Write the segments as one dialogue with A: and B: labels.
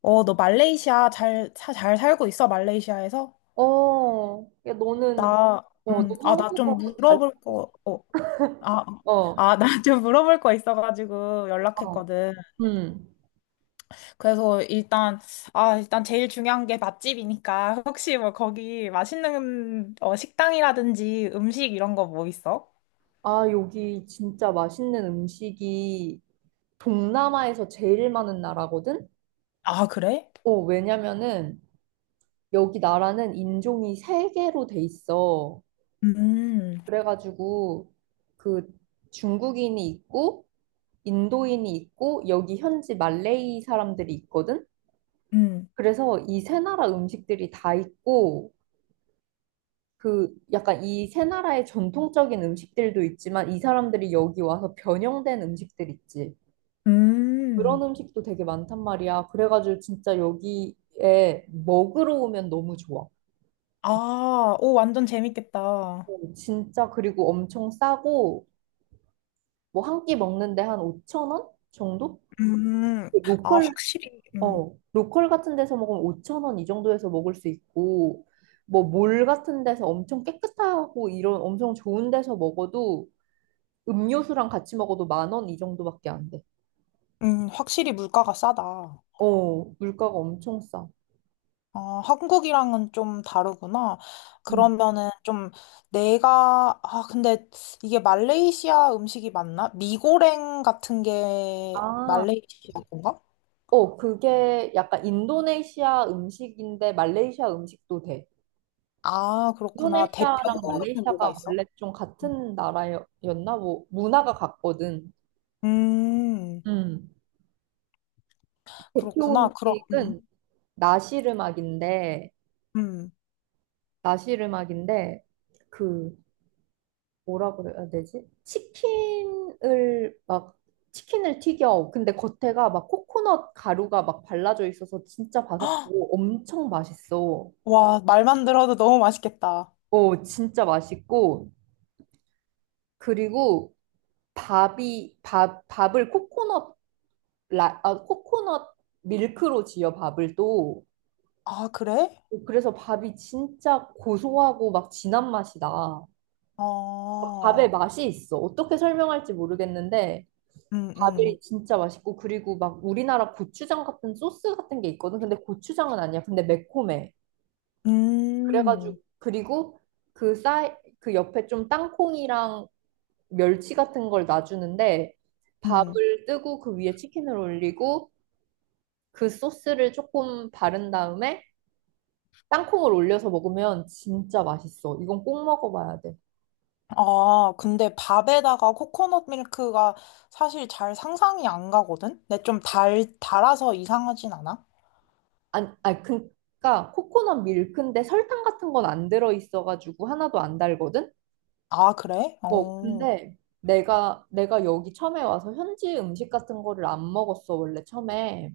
A: 너 말레이시아 잘, 잘 살고 있어, 말레이시아에서?
B: 어, 야, 너는,
A: 나,
B: 어, 너
A: 나 좀
B: 한국에서 잘
A: 물어볼
B: 살고 있어.
A: 거, 어, 아, 어.
B: 어,
A: 아, 나 좀 물어볼 거 있어가지고
B: 어,
A: 연락했거든.
B: 음.
A: 그래서 일단, 아, 일단 제일 중요한 게 맛집이니까 혹시 뭐 거기 맛있는 식당이라든지 음식 이런 거 뭐 있어?
B: 아, 여기 진짜 맛있는 음식이 동남아에서 제일 많은 나라거든?
A: 아, 그래?
B: 어, 왜냐면은 여기 나라는 인종이 세개로돼 있어.
A: 음,
B: 그래가지고 그 중국인이 있고, 인도인이 있고, 여기 현지 말레이 사람들이 있거든?
A: 음,
B: 그래서 이 세 나라 음식들이 다 있고, 그 약간 이 세 나라의 전통적인 음식들도 있지만 이 사람들이 여기 와서 변형된 음식들 있지. 그런
A: 음.
B: 음식도 되게 많단 말이야. 그래가지고 진짜 여기에 먹으러 오면 너무 좋아.
A: 아, 오, 완전 재밌겠다.
B: 어, 진짜 그리고 엄청 싸고 뭐 한 끼 먹는데 한 5천 원 정도?
A: 음,
B: 그
A: 아,
B: 로컬
A: 확실히. 음.
B: 어 로컬 같은 데서 먹으면 5천 원 이 정도에서 먹을 수 있고 뭐 몰 같은 데서 엄청 깨끗하고 이런 엄청 좋은 데서 먹어도 음료수랑 같이 먹어도 만원 이 정도밖에 안 돼.
A: 확실히 물가가 싸다.
B: 어, 물가가 엄청 싸.
A: 어, 한국이랑은 좀 다르구나.
B: 음.
A: 그러면은 좀 내가, 아, 근데 이게 말레이시아 음식이 맞나? 미고랭 같은 게
B: 아,
A: 말레이시아 건가?
B: 어, 그게 약간 인도네시아 음식인데 말레이시아 음식도 돼.
A: 아, 그렇구나.
B: 인도네시아랑
A: 대표에는 뭐가
B: 말레이시아가
A: 있어?
B: 원래 좀 같은 나라였나? 뭐, 문화가 같거든.
A: 음,
B: 음. 대표
A: 그렇구나. 그럼,
B: 음식은 나시르막인데,
A: 음.
B: 나시르막인데, 그, 뭐라 그래야 되지? 치킨을 튀겨. 근데 겉에가 막 코코넛 가루가 막 발라져 있어서 진짜
A: 헉,
B: 바삭하고 엄청 맛있어.
A: 와, 말만 들어도 너무 맛있겠다.
B: 어, 진짜 맛있고 그리고 밥이 밥 밥을 코코넛 라, 아, 코코넛 밀크로 지어 밥을 또
A: 아, 그래?
B: 그래서 밥이 진짜 고소하고 막 진한 맛이 나. 밥에
A: 어,
B: 맛이 있어. 어떻게 설명할지 모르겠는데
A: 음, 음,
B: 밥이 진짜 맛있고 그리고 막 우리나라 고추장 같은 소스 같은 게 있거든. 근데 고추장은 아니야. 근데 매콤해.
A: 음,
B: 그래가지고 그리고 그 쌀 그 옆에 좀 땅콩이랑 멸치 같은 걸 놔주는데
A: 음.
B: 밥을 뜨고 그 위에 치킨을 올리고 그 소스를 조금 바른 다음에 땅콩을 올려서 먹으면 진짜 맛있어. 이건 꼭 먹어봐야 돼.
A: 아, 근데 밥에다가 코코넛 밀크가 사실 잘 상상이 안 가거든? 근데 좀 달, 달아서 이상하진 않아?
B: 안, 아, 그러니까 코코넛 밀크인데 설탕 같은 건 안 들어있어가지고 하나도 안 달거든.
A: 아, 그래?
B: 어,
A: 어,
B: 근데 내가 여기 처음에 와서 현지 음식 같은 거를 안 먹었어, 원래 처음에.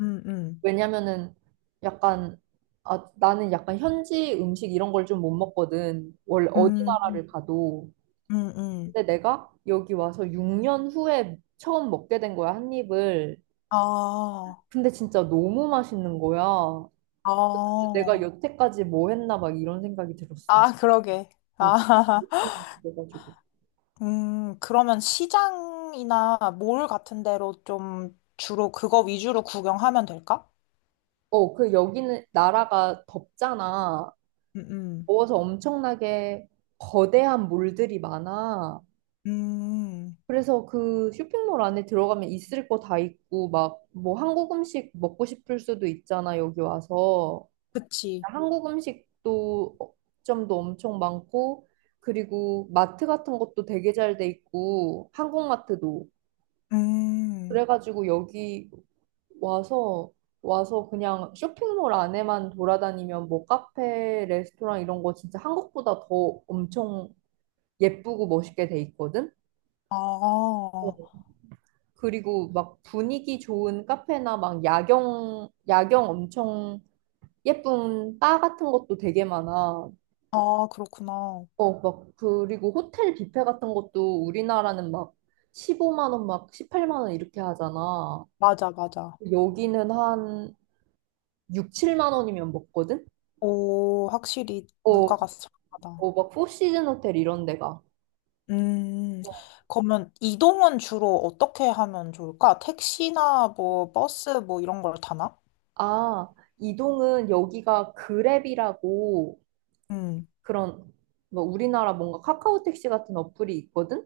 A: 음, 음,
B: 왜냐면은 약간, 나는 약간 현지 음식 이런 걸 좀 못 먹거든. 원래 어디
A: 음,
B: 나라를 가도.
A: 음, 음.
B: 근데 내가 여기 와서 6년 후에 처음 먹게 된 거야, 한 입을.
A: 아,
B: 근데 진짜 너무 맛있는 거야.
A: 아,
B: 내가 여태까지 뭐 했나 막 이런 생각이 들었어.
A: 아, 그러게.
B: 뭐,
A: 아,
B: 그래가지고.
A: 그러면 시장이나 몰 같은 데로 좀 주로 그거 위주로 구경하면 될까?
B: 어, 그 여기는 나라가 덥잖아.
A: 음,
B: 더워서 엄청나게 거대한 몰들이 많아.
A: 음, 음,
B: 그래서 그 쇼핑몰 안에 들어가면 있을 거 다 있고, 막 뭐 한국 음식 먹고 싶을 수도 있잖아, 여기 와서.
A: 그치.
B: 한국 음식도 점도 엄청 많고, 그리고 마트 같은 것도 되게 잘 돼 있고, 한국 마트도.
A: 음,
B: 그래가지고 여기 와서 그냥 쇼핑몰 안에만 돌아다니면 뭐 카페, 레스토랑 이런 거 진짜 한국보다 더 엄청 예쁘고 멋있게 돼 있거든.
A: 아,
B: 어, 그리고 막 분위기 좋은 카페나 막 야경, 야경 엄청 예쁜 바 같은 것도 되게 많아.
A: 아, 그렇구나.
B: 어, 막, 그리고 호텔 뷔페 같은 것도 우리나라는 막 15만 원, 막 18만 원 이렇게 하잖아.
A: 맞아, 맞아.
B: 여기는 한 6, 7만 원이면 먹거든?
A: 오, 확실히
B: 어,
A: 물가가 싸다.
B: 어, 막 포시즌 호텔 이런 데가.
A: 음, 그러면 이동은 주로 어떻게 하면 좋을까? 택시나 뭐 버스 뭐 이런 걸 타나?
B: 아, 이동은 여기가 그랩이라고
A: 음,
B: 그런 뭐 우리나라 뭔가 카카오 택시 같은 어플이 있거든?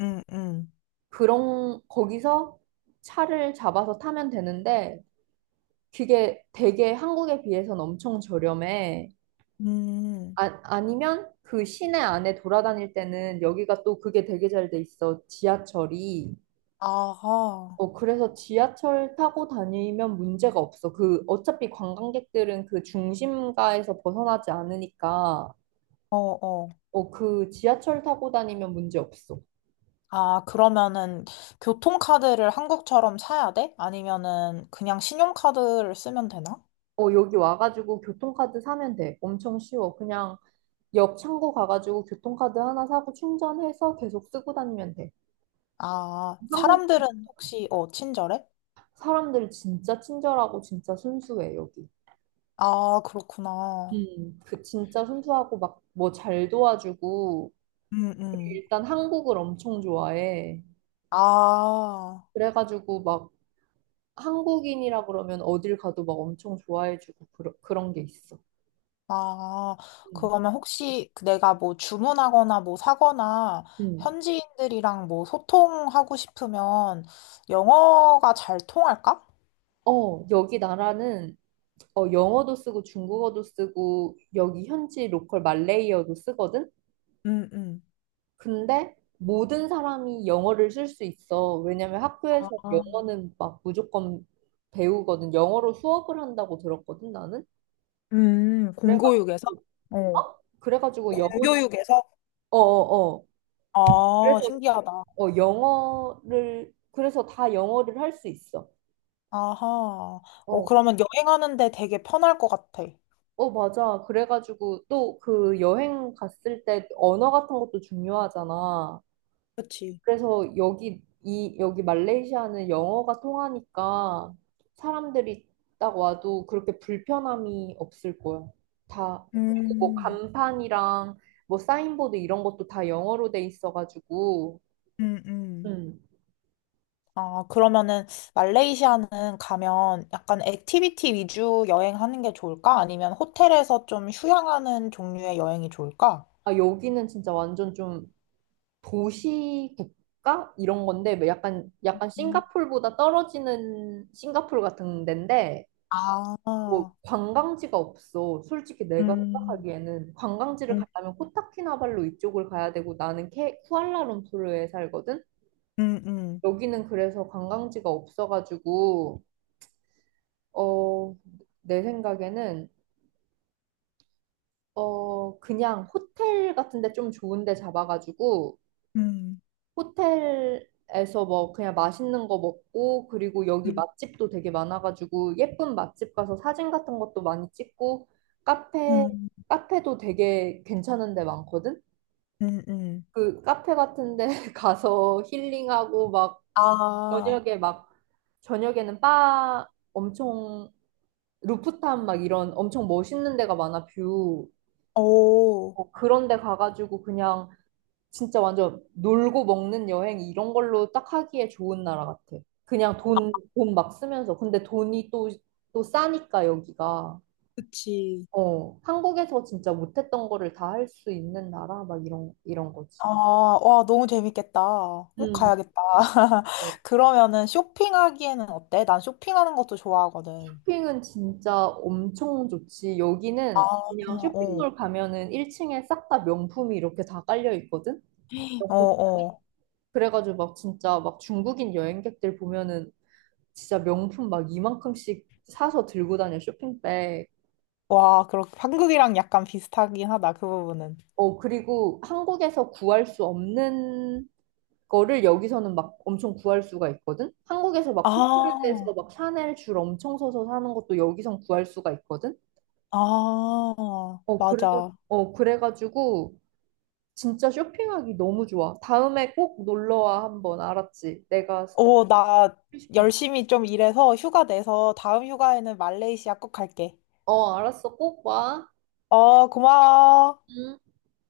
A: 음, 음,
B: 그런 거기서 차를 잡아서 타면 되는데 그게 되게 한국에 비해서는 엄청 저렴해.
A: 음.
B: 아, 아니면 그 시내 안에 돌아다닐 때는 여기가 또 그게 되게 잘 돼 있어. 지하철이.
A: 아하.
B: 어, 그래서 지하철 타고 다니면 문제가 없어. 그 어차피 관광객들은 그 중심가에서 벗어나지 않으니까
A: 어, 어.
B: 어, 그 지하철 타고 다니면 문제 없어.
A: 아, 그러면은 교통카드를 한국처럼 사야 돼? 아니면은 그냥 신용카드를 쓰면 되나?
B: 어, 여기 와가지고 교통카드 사면 돼. 엄청 쉬워. 그냥 역 창구 가가지고 교통카드 하나 사고 충전해서 계속 쓰고 다니면 돼.
A: 아,
B: 한국
A: 사람들은 혹시 친절해?
B: 사람들 진짜 친절하고 진짜 순수해, 여기.
A: 아, 그렇구나.
B: 음. 그 진짜 순수하고 막 뭐 잘 도와주고
A: 음, 음.
B: 일단 한국을 엄청 좋아해.
A: 아.
B: 그래가지고 막 한국인이라 그러면 어딜 가도 막 엄청 좋아해주고 그런 그런 게 있어.
A: 아,
B: 음.
A: 그러면 혹시 그 내가 뭐 주문하거나 뭐 사거나
B: 음.
A: 현지인들이랑 뭐 소통하고 싶으면 영어가 잘 통할까?
B: 어, 여기 나라는 어, 영어도 쓰고 중국어도 쓰고 여기 현지 로컬 말레이어도 쓰거든?
A: 음, 음.
B: 근데 모든 사람이 영어를 쓸 수 있어. 왜냐면 학교에서
A: 아,
B: 영어는 막 무조건 배우거든. 영어로 수업을 한다고 들었거든, 나는. 그래가지고,
A: 공교육에서? 어.
B: 어? 그래가지고 영어는,
A: 공교육에서?
B: 어어어.
A: 아,
B: 그래서,
A: 신기하다.
B: 어, 그래서 다 영어를 할 수 있어.
A: 아하. 어,
B: 어.
A: 그러면 여행하는데 되게 편할 것 같아.
B: 어, 맞아. 그래가지고 또 그 여행 갔을 때 언어 같은 것도 중요하잖아.
A: 그치?
B: 그래서 여기 말레이시아는 영어가 통하니까 사람들이 딱 와도 그렇게 불편함이 없을 거야. 다 그리고 뭐
A: 음.
B: 간판이랑 뭐 사인보드 이런 것도 다 영어로 돼 있어가지고
A: 음, 음.
B: 음.
A: 아, 그러면은 말레이시아는 가면 약간 액티비티 위주 여행하는 게 좋을까? 아니면 호텔에서 좀 휴양하는 종류의 여행이 좋을까?
B: 아 여기는 진짜 완전 좀 도시 국가 이런 건데 뭐 약간
A: 음.
B: 싱가폴보다 떨어지는 싱가폴 같은 데인데 뭐
A: 아,
B: 관광지가 없어. 솔직히 내가
A: 음,
B: 생각하기에는 관광지를
A: 음,
B: 가려면 코타키나발루 이쪽을 가야 되고 나는 쿠알라룸푸르에 살거든.
A: 음, 음,
B: 여기는 그래서 관광지가 없어가지고 어, 내 생각에는 어, 그냥 호텔 같은 데 좀 좋은 데 잡아가지고
A: 음,
B: 호텔에서 뭐 그냥 맛있는 거 먹고 그리고 여기
A: 음,
B: 맛집도 되게 많아가지고 예쁜 맛집 가서 사진 같은 것도 많이 찍고 카페
A: 음,
B: 카페도 되게 괜찮은 데 많거든.
A: 음, 음.
B: 그 카페 같은 데 가서 힐링하고 막
A: 아,
B: 저녁에 막 저녁에는 바 엄청 루프탑 막 이런 엄청 멋있는 데가 많아 뷰.
A: 오.
B: 어, 그런 데 가가지고 그냥 진짜 완전 놀고 먹는 여행 이런 걸로 딱 하기에 좋은 나라 같아. 그냥 돈, 돈 막 쓰면서. 근데 돈이 또, 또 싸니까 여기가.
A: 그치.
B: 어, 한국에서 진짜 못했던 거를 다 할 수 있는 나라? 막 이런, 이런 거지.
A: 아, 와, 너무 재밌겠다. 꼭
B: 음.
A: 가야겠다.
B: 어,
A: 그러면은 쇼핑하기에는 어때? 난 쇼핑하는 것도 좋아하거든.
B: 쇼핑은 진짜 엄청 좋지.
A: 아,
B: 여기는 그냥
A: 어,
B: 쇼핑몰 가면은 1층에 싹 다 명품이 이렇게 다 깔려 있거든?
A: 어, 어.
B: 그래가지고 막 진짜 막 중국인 여행객들 보면은 진짜 명품 막 이만큼씩 사서 들고 다녀 쇼핑백.
A: 와, 그렇 한국이랑 약간 비슷하긴 하다, 그 부분은.
B: 어, 그리고 한국에서 구할 수 없는 거를 여기서는 막 엄청 구할 수가 있거든? 한국에서 막
A: 아,
B: 풋볼드에서 막 샤넬 줄 엄청 서서 사는 것도 여기선 구할 수가 있거든?
A: 아,
B: 어, 그래,
A: 맞아.
B: 그래가지고 진짜 쇼핑하기 너무 좋아. 다음에 꼭 놀러와 한번 알았지? 내가
A: 오, 나
B: 소개시켜줄게.
A: 열심히 좀 일해서 휴가 내서 다음 휴가에는 말레이시아 꼭 갈게.
B: 어, 알았어. 꼭 와.
A: 어, 고마워.
B: 음.